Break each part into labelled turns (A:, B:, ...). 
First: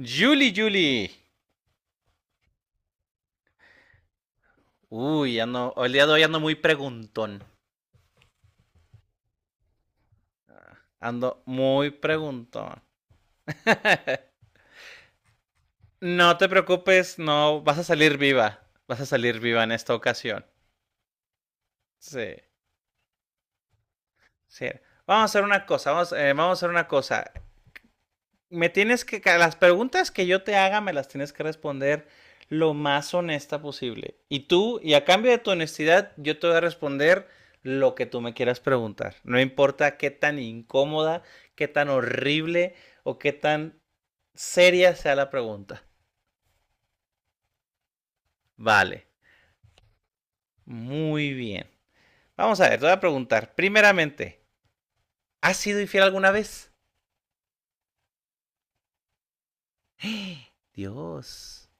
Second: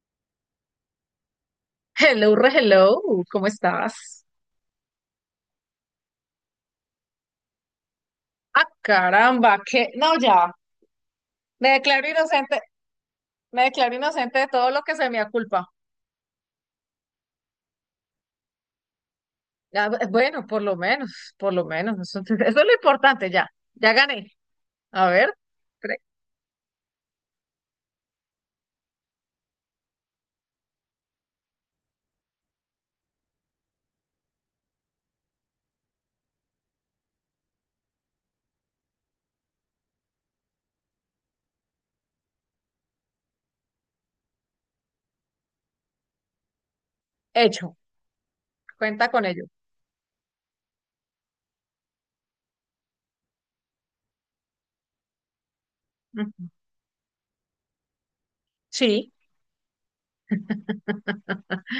A: Julie, Julie.
B: Hello, re hello, ¿cómo estás?
A: Uy, el día de hoy ando muy preguntón.
B: Ah, caramba, que no, ya,
A: Ando
B: me
A: muy
B: declaro inocente,
A: preguntón.
B: me declaro inocente de todo lo que se me aculpa.
A: No te preocupes, no, vas a salir viva. Vas a salir viva en
B: Ya,
A: esta ocasión.
B: bueno, por lo menos,
A: Sí,
B: eso, eso es lo importante, ya, ya gané.
A: sí.
B: A
A: Vamos a
B: ver,
A: hacer una cosa,
B: pre-
A: vamos a hacer una cosa. Las preguntas que yo te haga me las tienes que responder lo más honesta posible. Y tú, y a cambio de tu honestidad, yo te voy a responder lo que tú me quieras preguntar. No importa qué tan incómoda, qué tan horrible o qué tan seria sea la pregunta.
B: hecho,
A: Vale,
B: cuenta con ello.
A: muy bien. Vamos a ver, te voy a preguntar. Primeramente, ¿has sido infiel alguna
B: Ujú.
A: vez?
B: Sí,
A: Dios,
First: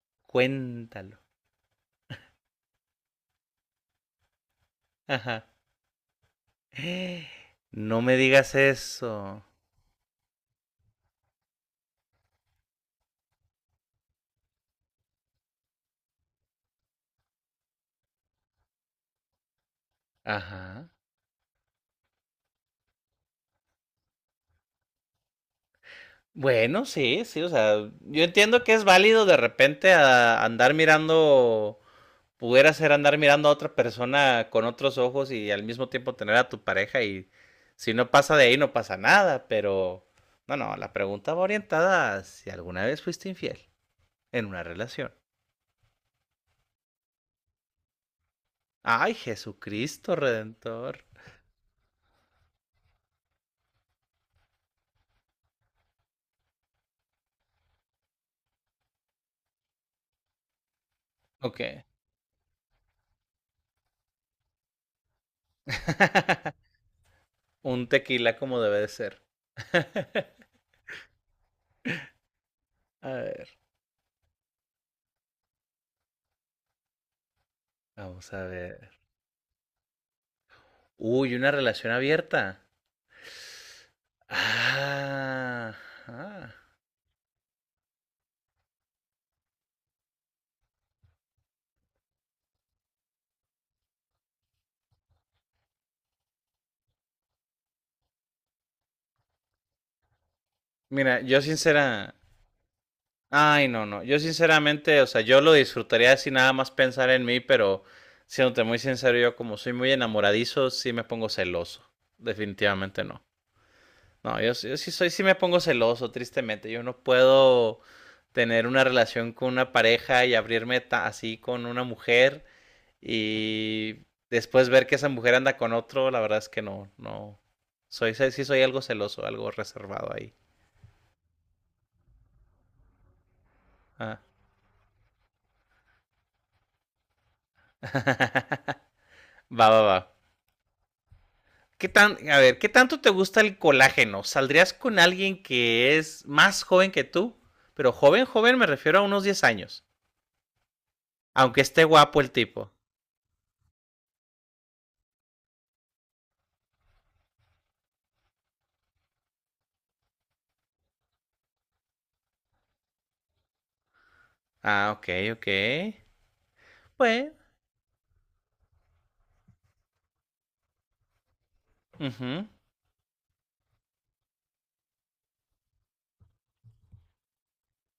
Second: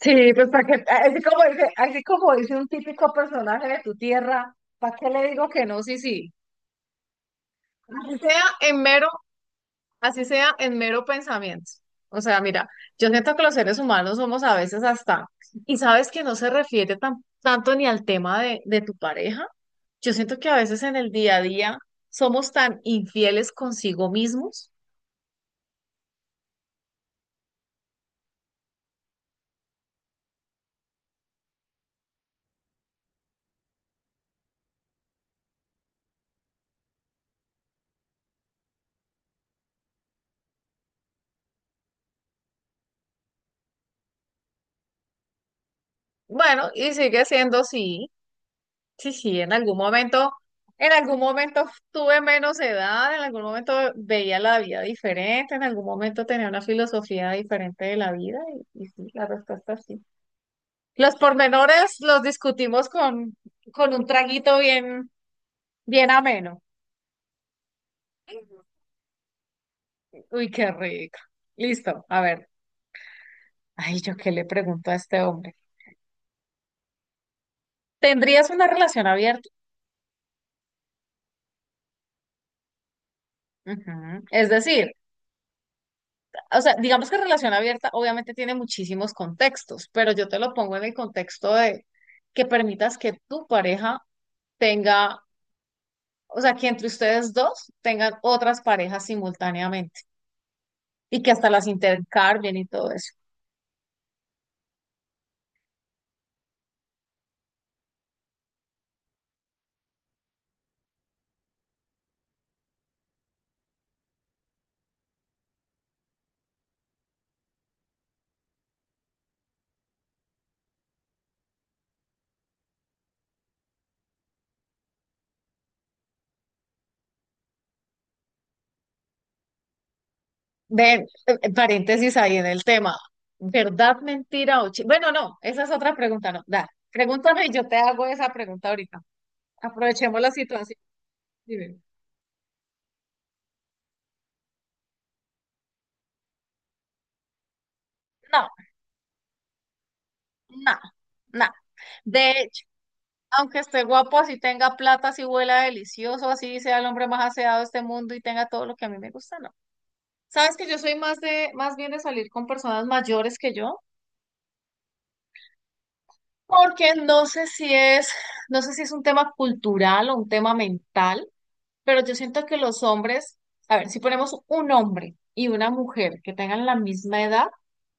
B: sí, pues para que,
A: cuéntalo.
B: así como dice un típico personaje de tu tierra, ¿para qué le
A: Ajá.
B: digo que no? Sí, sí.
A: No me
B: Así sea
A: digas
B: en mero
A: eso.
B: Así sea en mero pensamiento. O sea, mira, yo siento que los seres humanos somos a veces hasta, y sabes que no se refiere tanto ni al tema de tu pareja. Yo siento que a veces
A: Ajá.
B: en el día a día somos tan infieles consigo mismos.
A: Bueno, sí, sí, o sea, yo entiendo que es válido de repente andar mirando, pudiera ser andar mirando a otra persona con otros ojos y al mismo tiempo tener a tu pareja y si no pasa de ahí no pasa nada, pero no, no, la pregunta va orientada a si alguna vez fuiste infiel en una relación.
B: Bueno, y sigue siendo sí,
A: Ay,
B: sí, sí,
A: Jesucristo
B: en
A: Redentor.
B: algún momento tuve menos edad, en algún momento veía la vida diferente, en algún momento tenía una filosofía diferente de la vida, y sí, la respuesta es sí. Los
A: Ok,
B: pormenores los discutimos con un traguito bien, bien ameno.
A: un tequila como debe de ser.
B: Uy, qué rico. Listo, a ver.
A: A ver,
B: Ay, yo qué le pregunto a este hombre.
A: vamos a
B: ¿Tendrías una
A: ver.
B: relación abierta?
A: Uy, una relación abierta.
B: Ujú. Es decir,
A: Ajá.
B: o sea, digamos que relación abierta obviamente tiene muchísimos contextos, pero yo te lo pongo en el contexto de que permitas que tu pareja tenga, o sea, que entre ustedes dos tengan otras parejas simultáneamente
A: Mira,
B: y que
A: yo
B: hasta las
A: sincera.
B: intercambien y todo eso.
A: Ay, no, no. Yo sinceramente, o sea, yo lo disfrutaría sin nada más pensar en mí, pero siéndote muy sincero, yo como soy muy enamoradizo, sí me pongo celoso. Definitivamente no. No, yo, sí, yo sí soy, sí me pongo celoso, tristemente. Yo no puedo tener una relación con una pareja y abrirme así con una mujer. Y después ver que esa mujer anda con otro, la verdad es que no, no. Soy, sí sí soy algo celoso, algo reservado ahí.
B: Ven, paréntesis ahí en el tema. ¿Verdad,
A: Ah,
B: mentira o chi- Bueno, no, esa es otra pregunta, no. Da, pregúntame y yo te hago esa pregunta ahorita.
A: va, va, va.
B: Aprovechemos la situación. Dime.
A: A ver, ¿qué tanto te gusta el colágeno? ¿Saldrías con alguien que es más joven que tú? Pero joven,
B: No,
A: joven me refiero a unos 10 años.
B: no, no.
A: Aunque esté guapo
B: De
A: el
B: hecho,
A: tipo.
B: aunque esté guapo, así tenga plata, así huela delicioso, así sea el hombre más aseado de este mundo y tenga todo lo que a mí me gusta, no. Sabes que yo soy más de, más bien de salir con personas mayores que yo,
A: Ah, ok, ok.
B: porque no
A: Bueno.
B: sé si es, no sé si es un tema cultural o un tema mental. Pero yo siento
A: Ujú.
B: que los hombres, a ver, si ponemos un hombre y una mujer que tengan la misma edad,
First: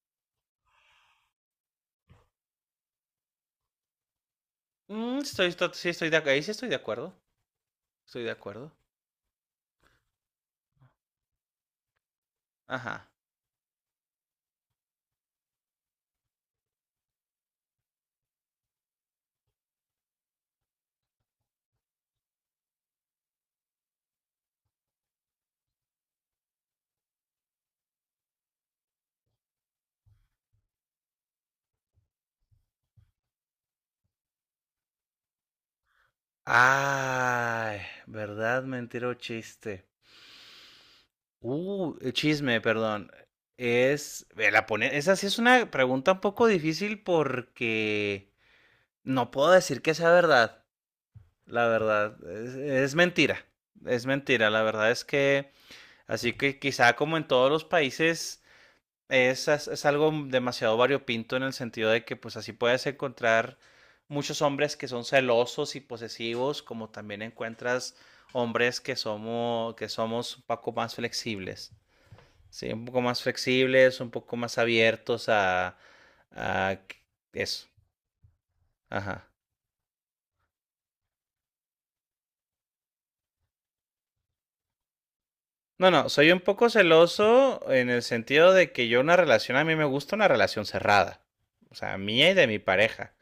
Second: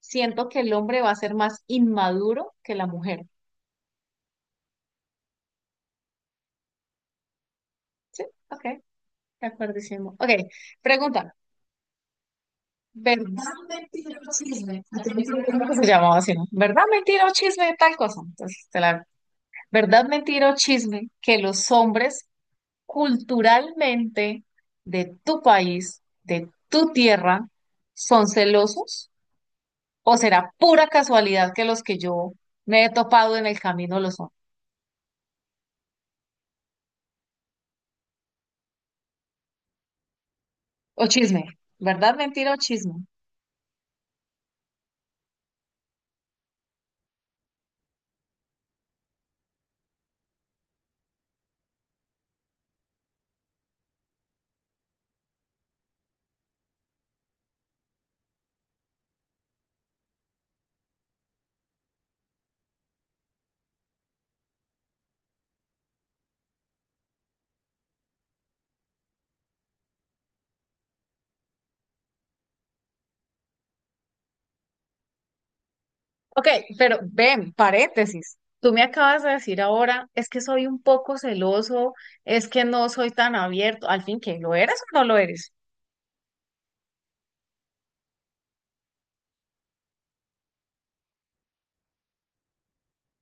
B: siento que el hombre va a ser más inmaduro que la mujer.
A: Sí, ahí sí estoy de acuerdo. Estoy
B: Sí,
A: de
B: ok,
A: acuerdo.
B: de acuerdísimo. Ok, pregunta.
A: Ajá.
B: ¿Verdad, mentira o chisme? Ah, yo no sé, ¿cómo se llamaba así, no? ¿Verdad, mentira o chisme? Tal cosa. Entonces, te la... ¿Verdad, mentira o chisme? Que los hombres culturalmente de tu país, de tu tierra, son celosos. ¿O será pura casualidad que los que yo me he topado en el camino lo son?
A: Ay, verdad, mentira o chiste.
B: O chisme,
A: El
B: ¿verdad, mentira
A: chisme,
B: o chisme?
A: perdón. Esa sí es una pregunta un poco difícil porque no puedo decir que sea verdad. La verdad, es mentira. Es mentira. La verdad es que, así que quizá como en todos los países, es algo demasiado variopinto en el sentido de que pues así puedes encontrar muchos hombres que son celosos y posesivos, como también encuentras hombres que somos un poco más flexibles. Sí, un poco más flexibles, un poco más abiertos
B: Ok,
A: a que-
B: pero ven,
A: eso.
B: paréntesis. Tú me acabas
A: Ajá.
B: de decir ahora, es que soy un poco celoso, es que no soy tan abierto. Al fin, ¿qué? ¿Lo eres o no lo eres?
A: No, no, soy un poco celoso en el sentido de que yo una relación, a mí me gusta una relación cerrada. O sea, mía y de mi pareja.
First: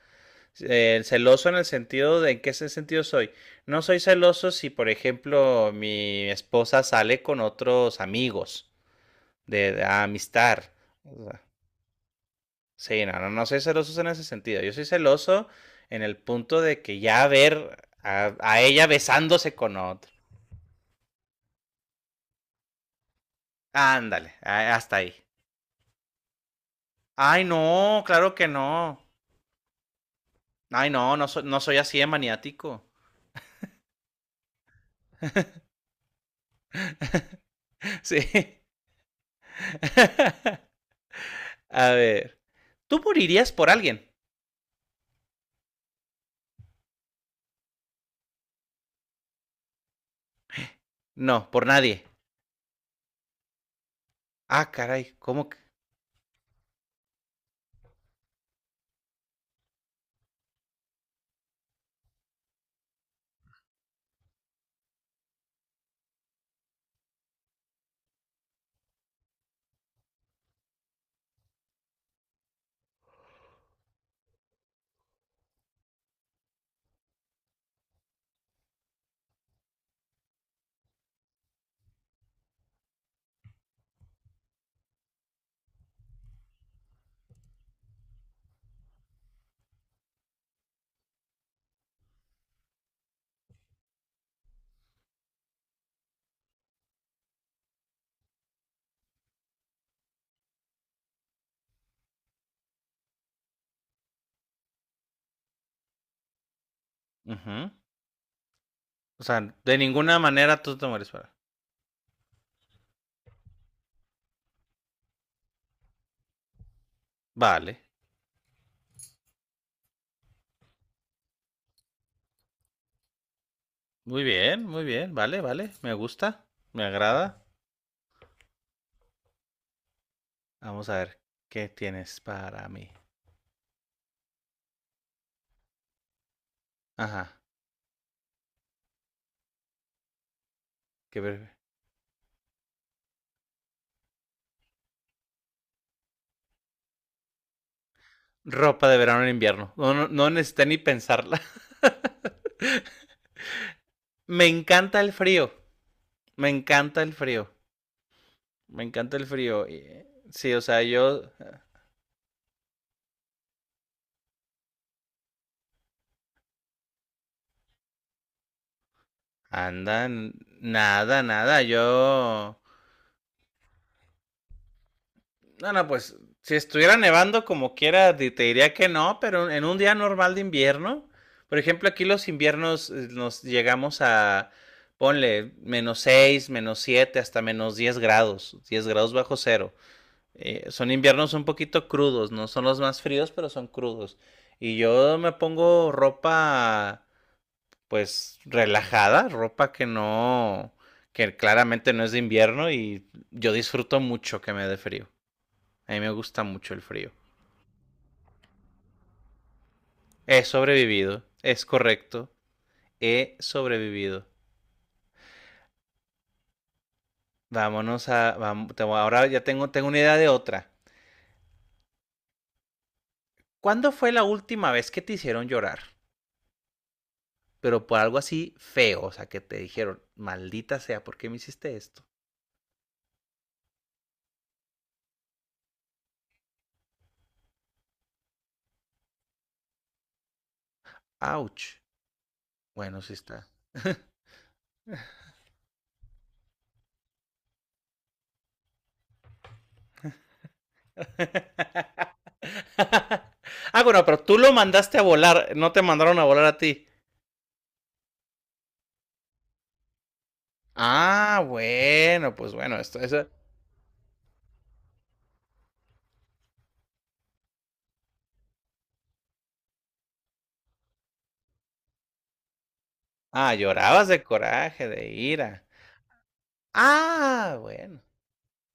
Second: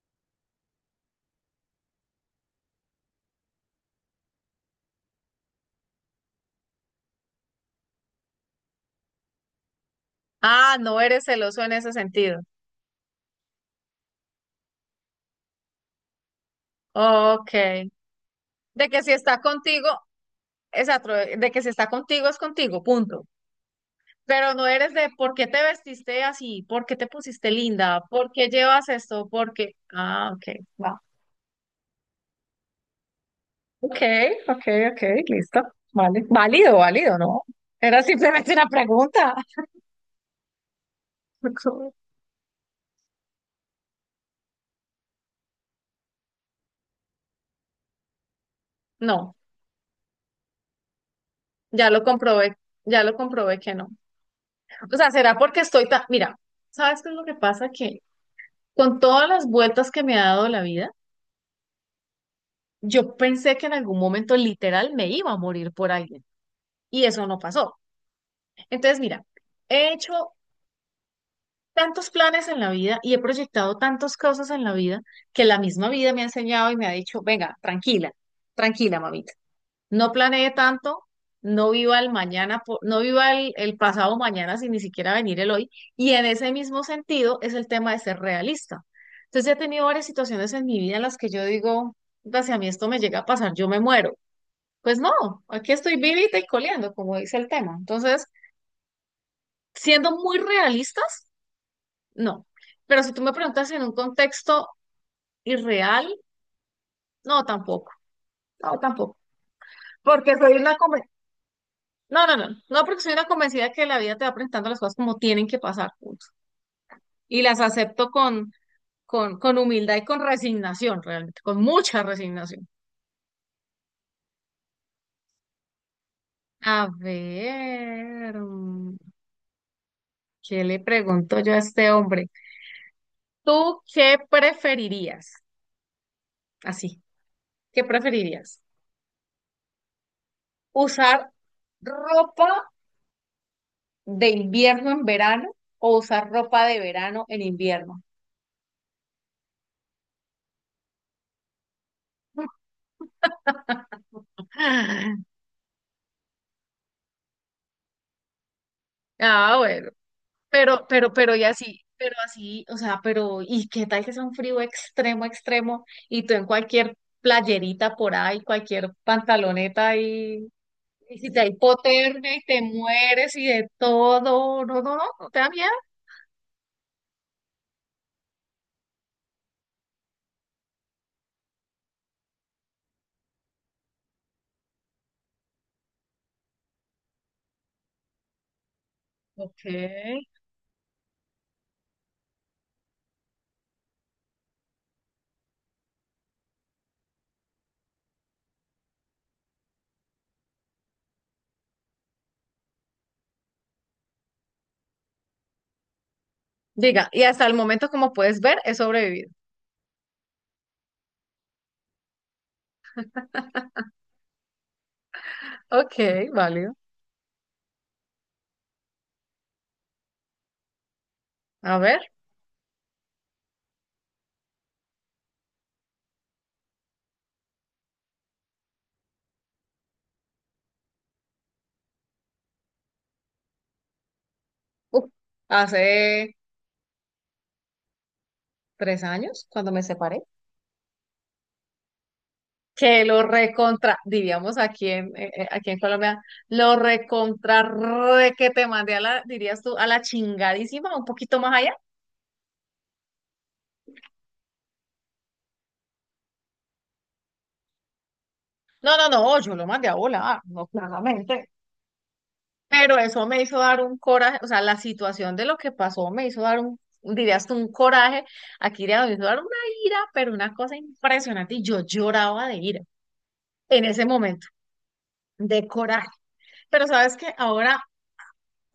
A: Celoso en el sentido de, ¿en qué ese sentido soy? No soy celoso si, por ejemplo, mi esposa sale con otros amigos de amistad.
B: Ah, no eres celoso en ese sentido.
A: Sí, no, no, no soy celoso en ese sentido. Yo soy celoso en el punto de que ya
B: Ok.
A: ver a
B: De
A: ella
B: que si está
A: besándose con
B: contigo,
A: otro.
B: exacto, de que si está contigo es contigo, punto.
A: Ándale,
B: Pero no eres
A: hasta
B: de
A: ahí.
B: por qué te vestiste así, por qué te
A: Ay,
B: pusiste
A: no,
B: linda, por
A: claro que
B: qué llevas
A: no.
B: esto, por qué. Ah, ok,
A: Ay,
B: va.
A: no, no, no soy así de maniático.
B: Ok, ok, ok, listo. Vale. Válido, válido, ¿no? Era simplemente
A: Sí.
B: una pregunta.
A: A ver. ¿Tú morirías por alguien?
B: No,
A: No, por
B: ya lo
A: nadie.
B: comprobé, ya lo comprobé que no.
A: Ah,
B: O sea,
A: caray,
B: será
A: ¿cómo que?
B: porque estoy tan. Mira, ¿sabes qué es lo que pasa? Que con todas las vueltas que me ha dado la vida, yo pensé que en algún momento literal me iba a morir por alguien. Y eso no pasó. Entonces, mira, he hecho tantos planes en la vida y he proyectado tantas cosas en la vida que la misma vida me ha enseñado y me ha dicho, venga, tranquila, tranquila, mamita. No planee tanto, no viva el mañana, no viva el pasado mañana sin ni siquiera venir el hoy. Y en ese mismo sentido es el tema de ser realista. Entonces he tenido varias situaciones en mi vida en las que yo digo, "Puta, si a mí esto me llega a pasar, yo me muero." Pues no, aquí estoy vivita y coleando, como dice el tema. Entonces, siendo muy realistas, no. Pero si tú me preguntas en un contexto irreal, no,
A: Ujú.
B: tampoco. No, tampoco.
A: O sea, de ninguna
B: Porque soy
A: manera
B: una
A: tú te
B: conven-
A: mueres por.
B: No, no, no. No, porque soy una convencida que la vida te va presentando las cosas como tienen que pasar. Punto. Y las
A: Vale.
B: acepto con humildad y con resignación, realmente, con mucha resignación.
A: Muy bien, muy bien. Vale, vale. Me gusta. Me
B: A
A: agrada.
B: ver, ¿qué le
A: Vamos a ver
B: pregunto yo a
A: qué
B: este
A: tienes
B: hombre?
A: para mí.
B: ¿Tú qué preferirías? Así,
A: Ajá.
B: ¿qué preferirías?
A: Qué
B: ¿Usar
A: ver-
B: ropa de invierno en verano o usar ropa de verano en invierno?
A: Ropa de verano en invierno. No, no, no necesité ni pensarla. Me encanta el
B: Ah,
A: frío. Me encanta el frío. Me encanta el
B: ah,
A: frío.
B: bueno,
A: Sí, o sea, yo.
B: pero y así, pero así, o sea, pero, ¿y qué tal que sea un frío extremo, extremo? Y tú en cualquier playerita por ahí, cualquier pantaloneta
A: Anda, nada,
B: y si te da
A: nada. Yo.
B: hipotermia y te mueres y de todo, no, no, no, no te da miedo.
A: No, no, pues si estuviera nevando como quiera, te diría que no, pero en un día normal de invierno, por ejemplo, aquí los inviernos nos llegamos a, ponle, -6, -7, hasta -10 grados, diez grados bajo
B: Ok.
A: cero. Son inviernos un poquito crudos, no son los más fríos, pero son crudos. Y yo me pongo ropa, pues, relajada, ropa que claramente no es de invierno y yo disfruto mucho que me dé frío. A mí me gusta mucho el
B: Diga,
A: frío.
B: y hasta el momento, como puedes ver, he sobrevivido.
A: He sobrevivido, es correcto. He sobrevivido.
B: Ok, válido.
A: Vámonos a... vam- te Ahora ya tengo una idea de otra.
B: A ver,
A: ¿Cuándo fue la última vez que te hicieron llorar? Pero por algo así feo, o sea, que te dijeron, maldita sea, ¿por qué me hiciste esto?
B: uf, hace 3 años cuando me separé,
A: Ouch. Bueno,
B: que
A: sí
B: lo
A: está.
B: recontra, diríamos aquí en, aquí en Colombia, lo recontra re que te mandé a la, dirías tú, a la chingadísima, un poquito más allá.
A: Ah, bueno, pero tú lo mandaste a volar, no te mandaron a volar a ti.
B: No, no, no, yo lo mandé a volar, no,
A: Ah,
B: claramente.
A: bueno, pues bueno, esto,
B: Pero eso
A: eso...
B: me hizo dar un coraje, o sea, la situación de lo que pasó me hizo dar un, dirías tú, un coraje, aquí diríamos, me hizo dar una ira, pero una cosa impresionante, y yo lloraba de ira
A: Ah,
B: en ese
A: llorabas de
B: momento
A: coraje, de ira.
B: de coraje. Pero sabes que
A: Ah,
B: ahora
A: bueno.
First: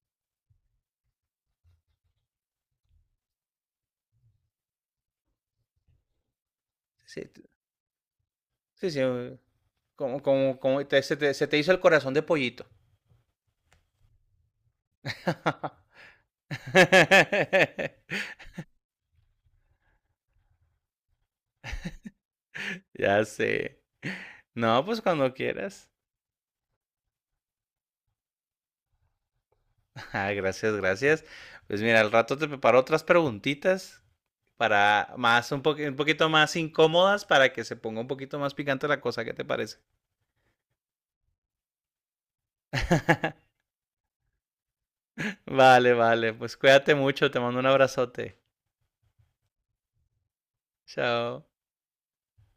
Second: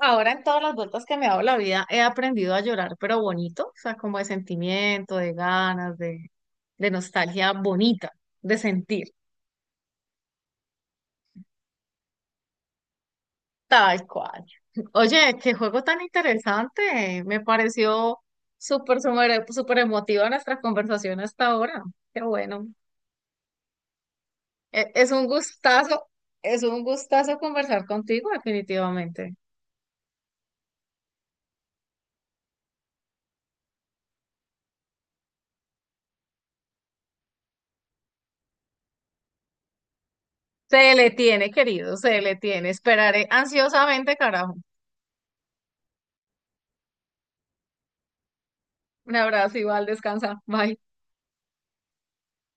B: ahora en todas las vueltas que me he dado la vida he aprendido a llorar, pero bonito, o sea, como de sentimiento, de ganas, de
A: Sí,
B: nostalgia bonita, de
A: sí, sí.
B: sentir,
A: Como se te hizo el corazón de pollito.
B: tal cual. Oye, qué juego tan interesante, me pareció súper, súper, súper emotiva nuestra conversación hasta ahora. Qué bueno.
A: Ya sé. No,
B: E-
A: pues
B: Es un
A: cuando quieras.
B: gustazo, es un gustazo conversar contigo, definitivamente.
A: Ah, gracias, gracias. Pues mira, al rato te preparo otras preguntitas para más un poquito más incómodas para que se ponga un poquito más picante la cosa, ¿qué te parece?
B: Se le tiene, querido, se le tiene. Esperaré ansiosamente, carajo.
A: Vale, vale. Pues cuídate mucho, te mando un abrazote.
B: Un abrazo igual, descansa. Bye.
A: Chao.